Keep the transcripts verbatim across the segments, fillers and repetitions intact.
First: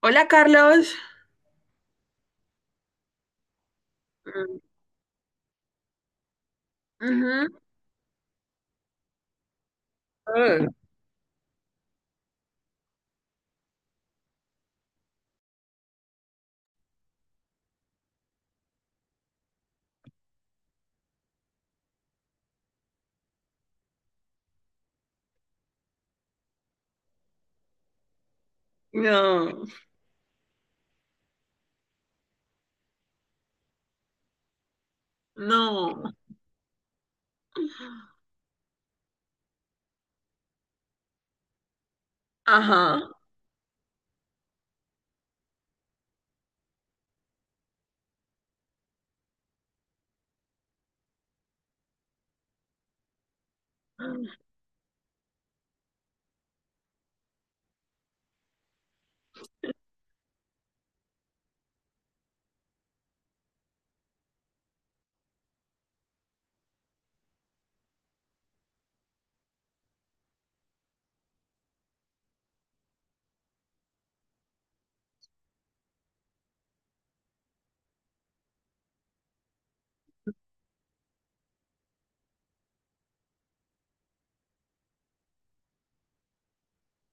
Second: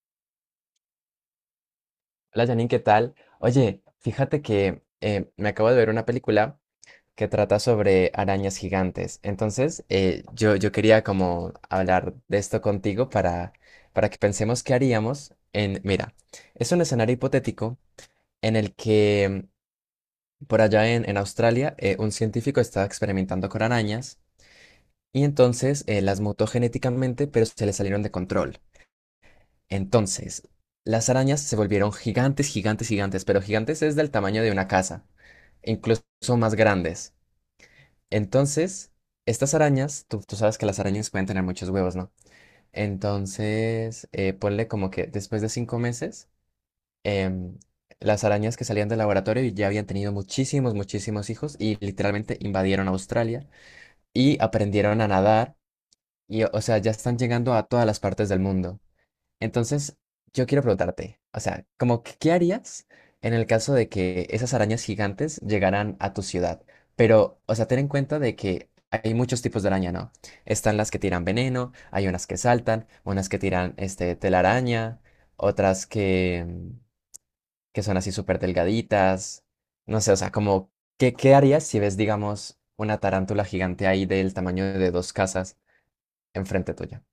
Hola, Carlos. Hola Janine, ¿qué tal? Oye, fíjate Mm, que eh, me acabo de ver una película que ujú. trata sobre arañas gigantes. Entonces, eh, yo, Ah, yo quería como hablar de esto contigo para, para que pensemos qué haríamos en... Mira, es un escenario hipotético en el que mm, por allá en, en Australia eh, un científico estaba experimentando con arañas y entonces eh, las mutó genéticamente, pero se le salieron de control. no, Entonces, las arañas se volvieron gigantes, gigantes, gigantes, pero gigantes es del tamaño de una casa, e incluso no. más grandes. Entonces, estas arañas, tú, tú sabes que las arañas pueden tener muchos huevos, ¿no? Ajá. Entonces, eh, ponle como que después de cinco meses, em, las arañas que salían del laboratorio ya habían tenido muchísimos, muchísimos hijos y literalmente invadieron Australia y aprendieron a nadar y, o sea, ya están llegando a todas las partes del mundo. Entonces, yo quiero preguntarte, o sea, como que ¿qué harías en el caso de que esas arañas gigantes llegaran a tu ciudad? Pero, o sea, ten en cuenta de que hay muchos tipos de araña, ¿no? Están las que tiran veneno, hay unas que saltan, unas que tiran este telaraña, otras que, mm, que son así súper delgaditas. No sé, o sea, como, ¿qué, qué harías si ves, digamos, una tarántula gigante ahí del tamaño de dos casas enfrente tuya?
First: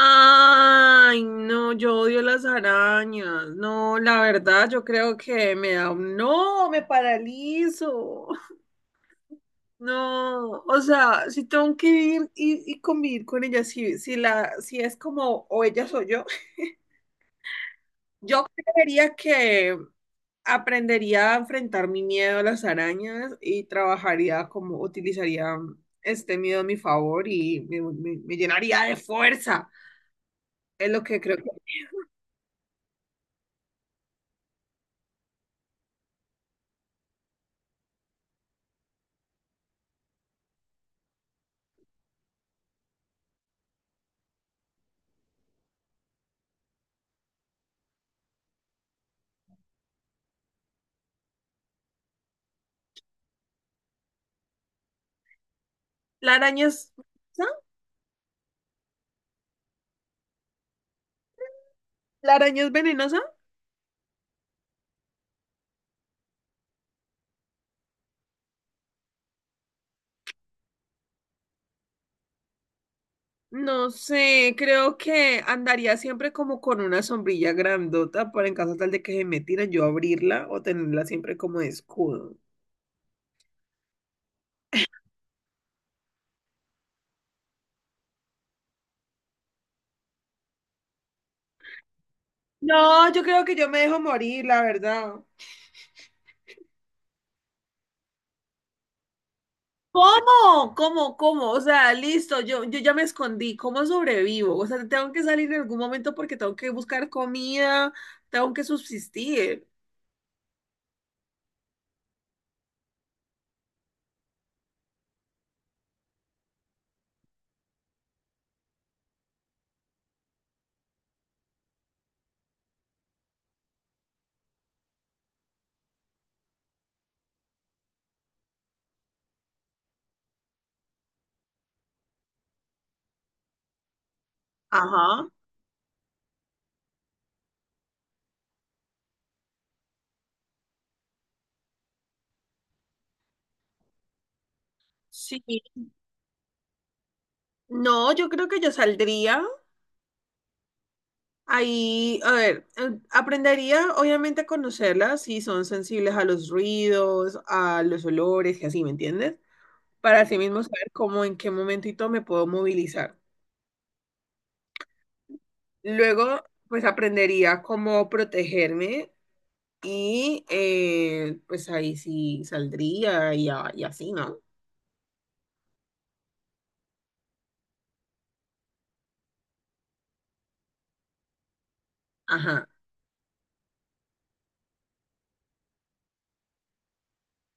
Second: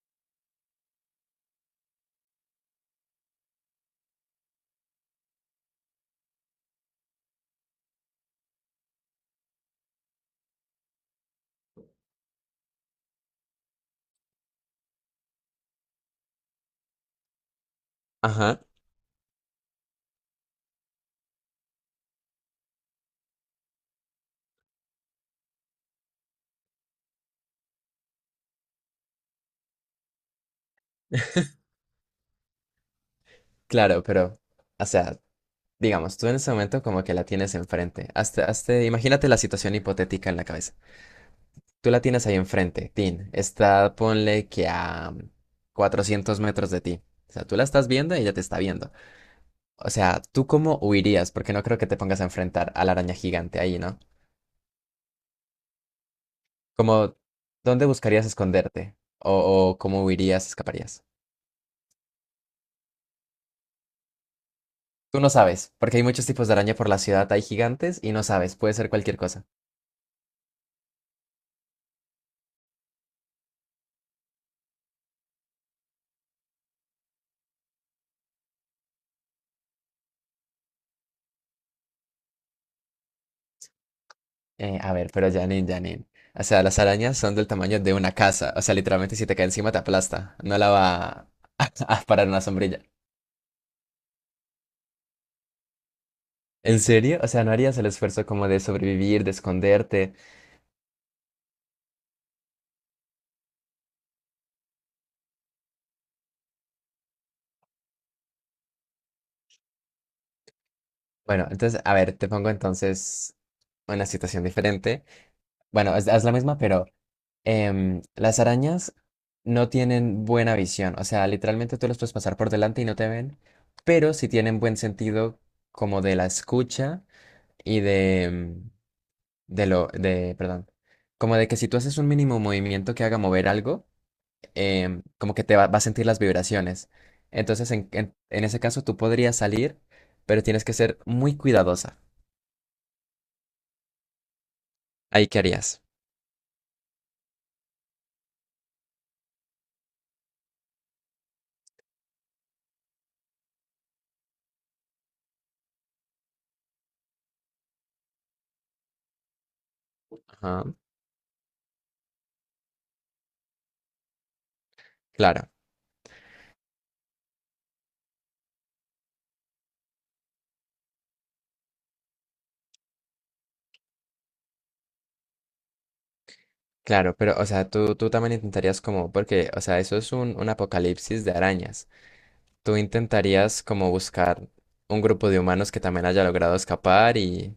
Ay, no, yo odio las arañas. No, la verdad, yo creo que me da un... No, me paralizo. No, o sea, si tengo que vivir y, y convivir con ellas, si, si, la, si es como o ellas o yo, yo Ajá, creería que aprendería a enfrentar mi miedo a las arañas y trabajaría como utilizaría mm, este miedo a mi favor y me, me- me llenaría de fuerza. Es lo que creo que... claro, pero, o sea, digamos, tú en ese momento como que la tienes enfrente. Hasta, hasta, imagínate la situación hipotética en la cabeza. Tú la tienes ahí enfrente, Tin. Está, ponle que a 400 metros de ti. O sea, tú la estás viendo y ella te está viendo. O sea, ¿tú cómo huirías? Porque no creo que te pongas a enfrentar a la araña gigante ahí, ¿no? ¿La araña es Como, venenosa? ¿dónde buscarías esconderte? O, o cómo huirías, escaparías. ¿La araña es venenosa? Tú no sabes, porque hay muchos tipos de araña por la ciudad. Hay gigantes y no sabes. Puede ser cualquier cosa. No sé, creo que andaría siempre como con una sombrilla grandota para en caso tal de que se me tiren yo abrirla o tenerla siempre como de escudo. Eh, a ver, pero Janine, Janine. O sea, las arañas son del tamaño de una casa. O sea, literalmente si te cae encima te aplasta. No la va a, a parar una sombrilla. No, yo creo que yo me dejo morir, la verdad. ¿En serio? O sea, ¿no harías el esfuerzo como de sobrevivir, de esconderte? ¿Cómo? ¿Cómo? ¿Cómo? O sea, listo, yo, yo ya me escondí. ¿Cómo sobrevivo? O sea, tengo que salir en algún momento porque tengo que buscar comida, tengo que subsistir. Bueno, entonces, a ver, te pongo entonces una situación diferente. Bueno, es, es la misma, pero em, las arañas no tienen buena visión. O sea, literalmente tú las puedes pasar por delante y no te ven, pero sí tienen buen sentido como de la escucha y de... em, de lo, de, perdón, como de que si tú haces un mínimo movimiento que haga mover algo, em, Ajá. como que te va, va a sentir las vibraciones. Entonces, en, en, en ese caso, tú podrías salir, pero tienes que ser muy cuidadosa. Ahí, ¿qué Sí. harías? No, yo creo que yo saldría. Ahí, a ver, eh, aprendería obviamente a conocerlas si son sensibles a los ruidos, a los olores y así, ¿me entiendes? Para así mismo Ajá, saber cómo en qué momento y todo me puedo movilizar. claro, Luego, pues aprendería cómo protegerme y eh, pues ahí sí saldría y, a- y así, ¿no? claro, pero, o sea, tú, tú también intentarías como, porque, o sea, eso es un, un apocalipsis de arañas. Ajá. Tú intentarías como buscar un grupo de humanos que también haya logrado escapar y,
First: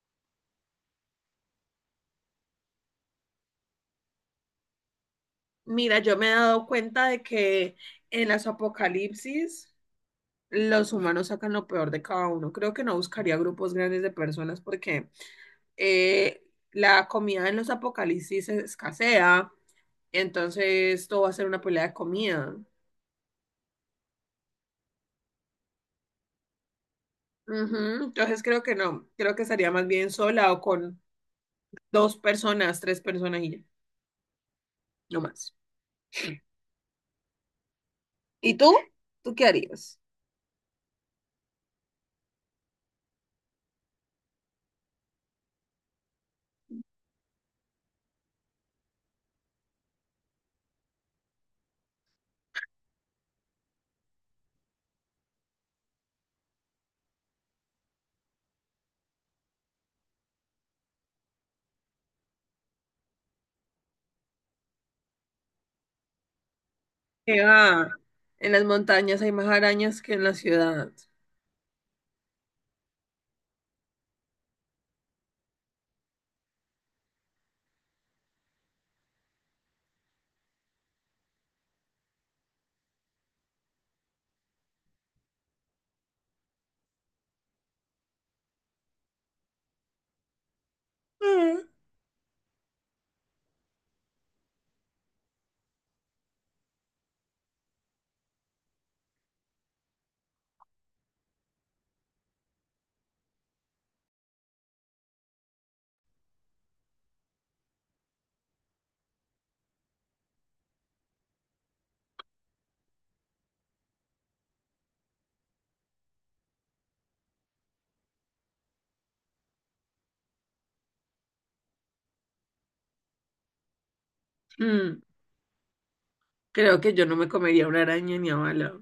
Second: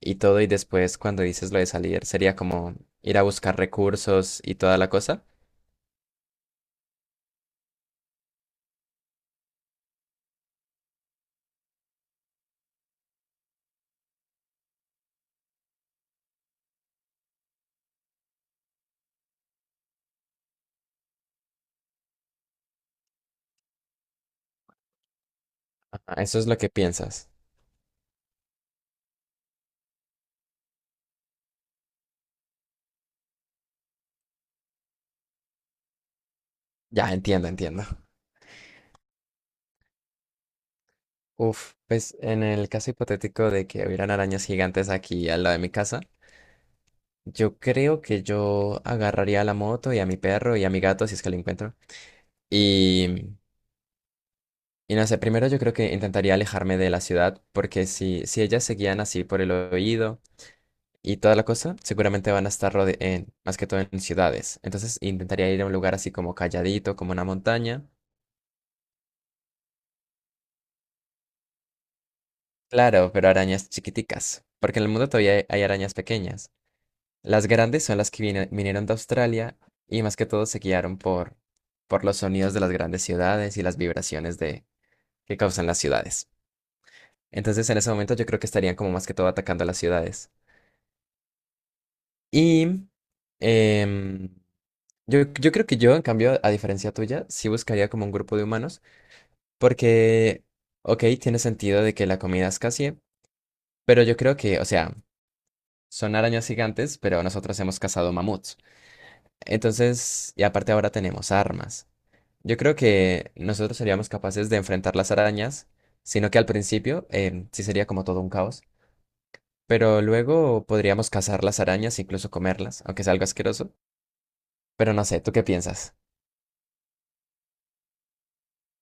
y todo, y después cuando dices lo de salir, sería como ir a buscar recursos y toda la cosa. Mira, yo me he dado cuenta de que en las apocalipsis los humanos sacan lo peor de cada uno. Creo que no buscaría grupos grandes de personas porque eh, la comida en los apocalipsis escasea, entonces todo va a ser una pelea de comida. Ajá, eso es lo que piensas. Ujú. Entonces creo que no, creo que estaría más bien sola o con dos personas, tres personas y ya, no más. Ya, entiendo, entiendo. ¿Y tú? ¿Tú qué harías? Uf, pues en el caso hipotético de que hubieran arañas gigantes aquí al lado de mi casa, yo creo que yo agarraría a la moto y a mi perro y a mi gato si es que lo encuentro. Y, y no sé, primero yo creo que intentaría alejarme de la ciudad porque si, si ellas seguían así por el oído y toda la cosa, seguramente van a estar rode- en, más que todo en ciudades. Entonces intentaría ir a un lugar así como calladito, como una Que montaña. va, en las montañas hay más arañas que en la ciudad. Claro, pero arañas chiquiticas, porque en el mundo todavía hay, hay arañas pequeñas. Las grandes son las que vine- vinieron de Australia y más que todo se guiaron por, por los sonidos de las grandes ciudades y las vibraciones de, que causan las ciudades. Entonces en ese momento yo creo que estarían como más que todo atacando las ciudades. Mm. Y em, yo, yo creo que yo, en cambio, a diferencia tuya, sí buscaría como un grupo de humanos. Porque, ok, tiene sentido de que la comida escasee, pero yo creo que, o sea, son arañas gigantes, pero nosotros hemos cazado mamuts. Entonces, y aparte ahora tenemos armas. Yo creo que nosotros seríamos capaces de enfrentar las arañas, sino que al principio em, sí sería como todo un caos, pero luego podríamos cazar las arañas, incluso comerlas, aunque sea algo asqueroso. Pero Mm, no sé, ¿tú qué piensas? creo que yo no me comería una araña ni a bala.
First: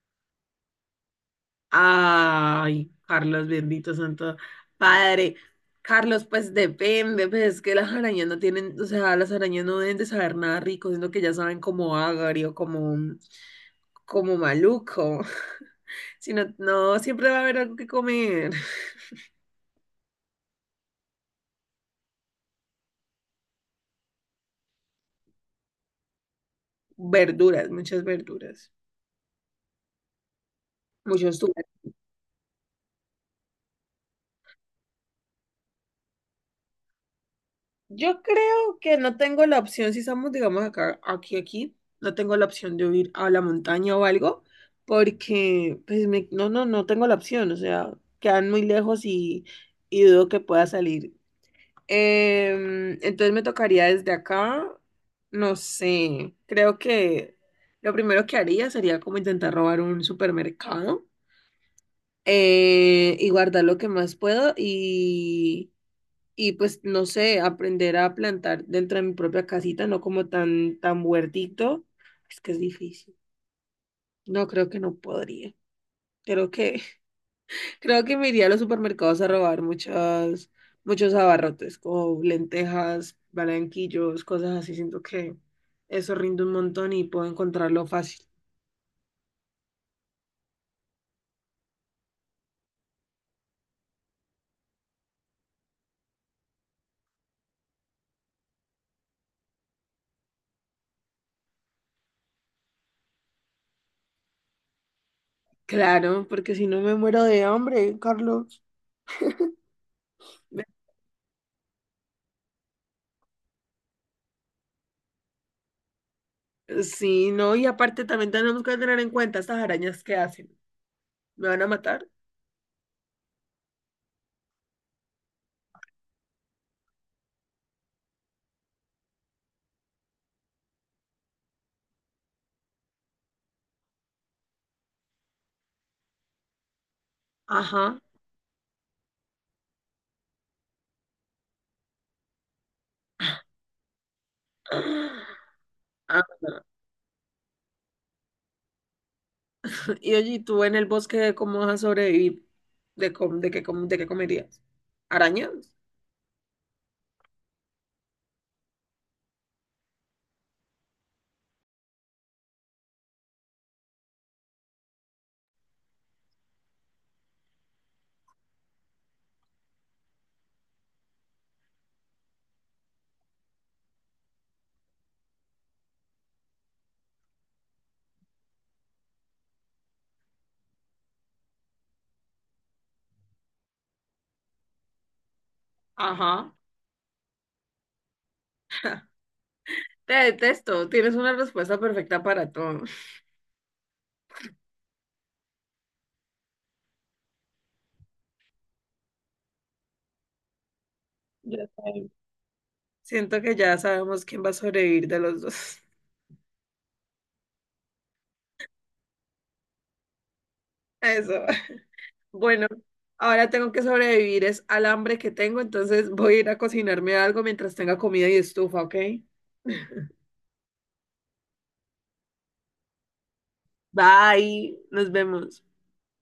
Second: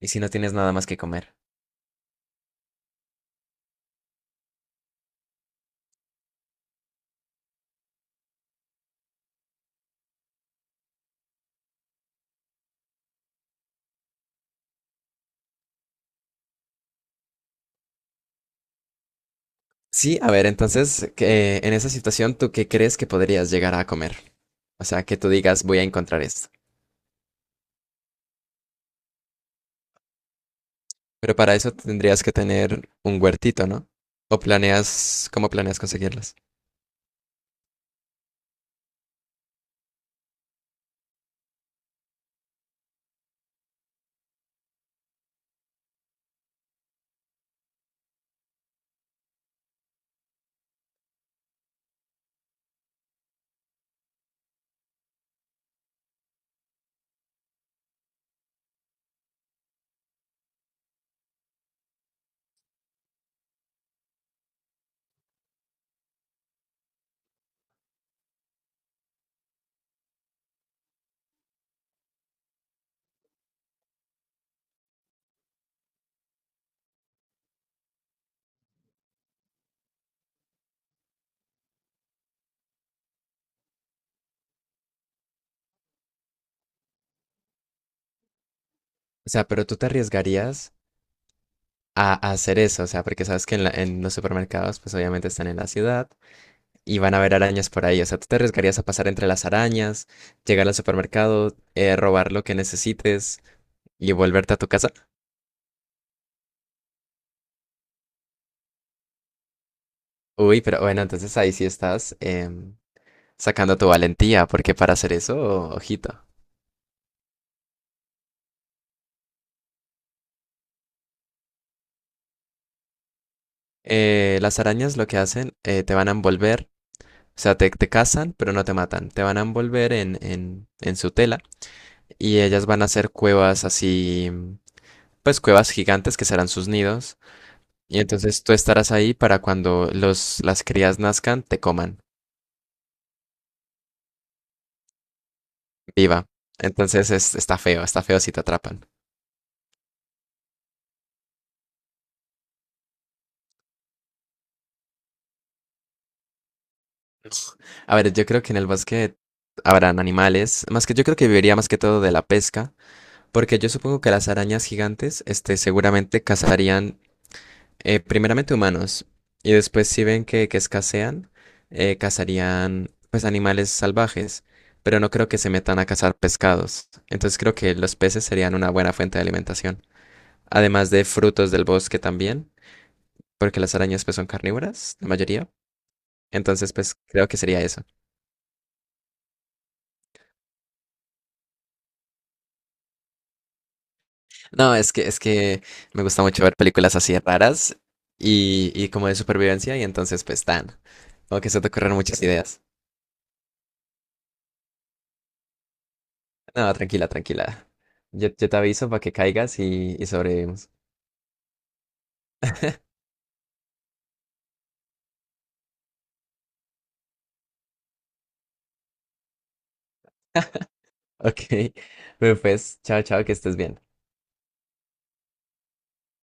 ¿Y si no tienes nada más que comer? Ay, Carlos, bendito santo padre. Carlos, pues depende, pues es que las arañas no tienen, o sea, las arañas no deben de saber nada rico, sino que ya saben como agrio, como, como maluco. Si no, no, siempre va a haber algo que comer. Sí, a ver, entonces, que, en esa situación, ¿tú qué crees que podrías llegar a comer? O sea, que tú digas, voy a encontrar esto. Verduras, muchas verduras, Pero muchos para tubérculos. eso tendrías que tener un huertito, ¿no? ¿O planeas, cómo planeas conseguirlas? Yo creo que no tengo la opción, si estamos, digamos, acá, aquí, aquí, no tengo la opción de huir a la montaña o algo, porque, pues, me- no, no, no tengo la opción, o sea, quedan muy lejos y, y dudo que pueda salir. Em, entonces me tocaría desde acá, no sé, creo que lo primero que haría sería como intentar robar un supermercado eh, y guardar lo que más puedo y pues no sé, aprender a plantar dentro de mi propia casita, no como tan, tan huertito, es que es difícil. No creo que no podría. Creo que, creo que me iría a los supermercados a robar muchas, muchos abarrotes, como lentejas, balanquillos, cosas así. Siento que eso rinde un montón y puedo encontrarlo fácil. O sea, pero tú te arriesgarías a, a hacer eso, o sea, porque sabes que en, la- en los supermercados, pues obviamente están en la ciudad y van a haber arañas por ahí. O sea, tú te arriesgarías a pasar entre las arañas, llegar al supermercado, eh, robar lo que necesites y volverte a tu casa. Claro, porque si no me muero de hambre, Carlos. Uy, Me- pero bueno, entonces ahí sí estás em, sacando tu valentía, porque para hacer eso, ojito. Sí, no, y aparte también tenemos que tener en cuenta estas arañas que hacen. ¿Me van a matar? Eh, las arañas lo que hacen, eh, te van a envolver, o sea, te, te cazan, pero no te matan. Te van a envolver en, en, en su tela y ellas van a hacer cuevas así, pues cuevas gigantes que serán sus nidos. Y Ajá. entonces tú estarás ahí para cuando los, las crías nazcan, te coman Ah, viva. Entonces es- está feo, está feo si te atrapan. y allí tú en el bosque, ¿cómo vas a sobrevivir? ¿De, com- de, qué, com- de qué comerías? ¿Arañas? A ver, yo creo que en el bosque habrán animales, más que yo creo que viviría más que todo de la pesca, porque yo supongo que las arañas gigantes, este, seguramente cazarían Eh, primeramente humanos, y después si ven que, que escasean, eh, cazarían pues animales salvajes, pero no creo que se metan a cazar pescados. Entonces creo que los peces serían una buena fuente de alimentación. Además de frutos del bosque también, porque las arañas pues son carnívoras, la mayoría. Ajá. Entonces pues creo que sería eso. Te detesto. Tienes una respuesta perfecta para todo. No, es que, es que me gusta mucho ver películas así raras y, y como de supervivencia y entonces pues tan, como que se Ya te ocurren sabemos. muchas ideas. Siento que ya sabemos quién va a sobrevivir de los dos. No, tranquila, tranquila. Yo, yo te aviso para que caigas y, y sobrevivimos. Eso. Bueno, ahora tengo que sobrevivir es al hambre que tengo, entonces voy a ir a cocinarme algo mientras tenga comida y estufa, ¿ok? Ok. Bueno, pues, chao, chao, que estés bien. Bye, nos vemos.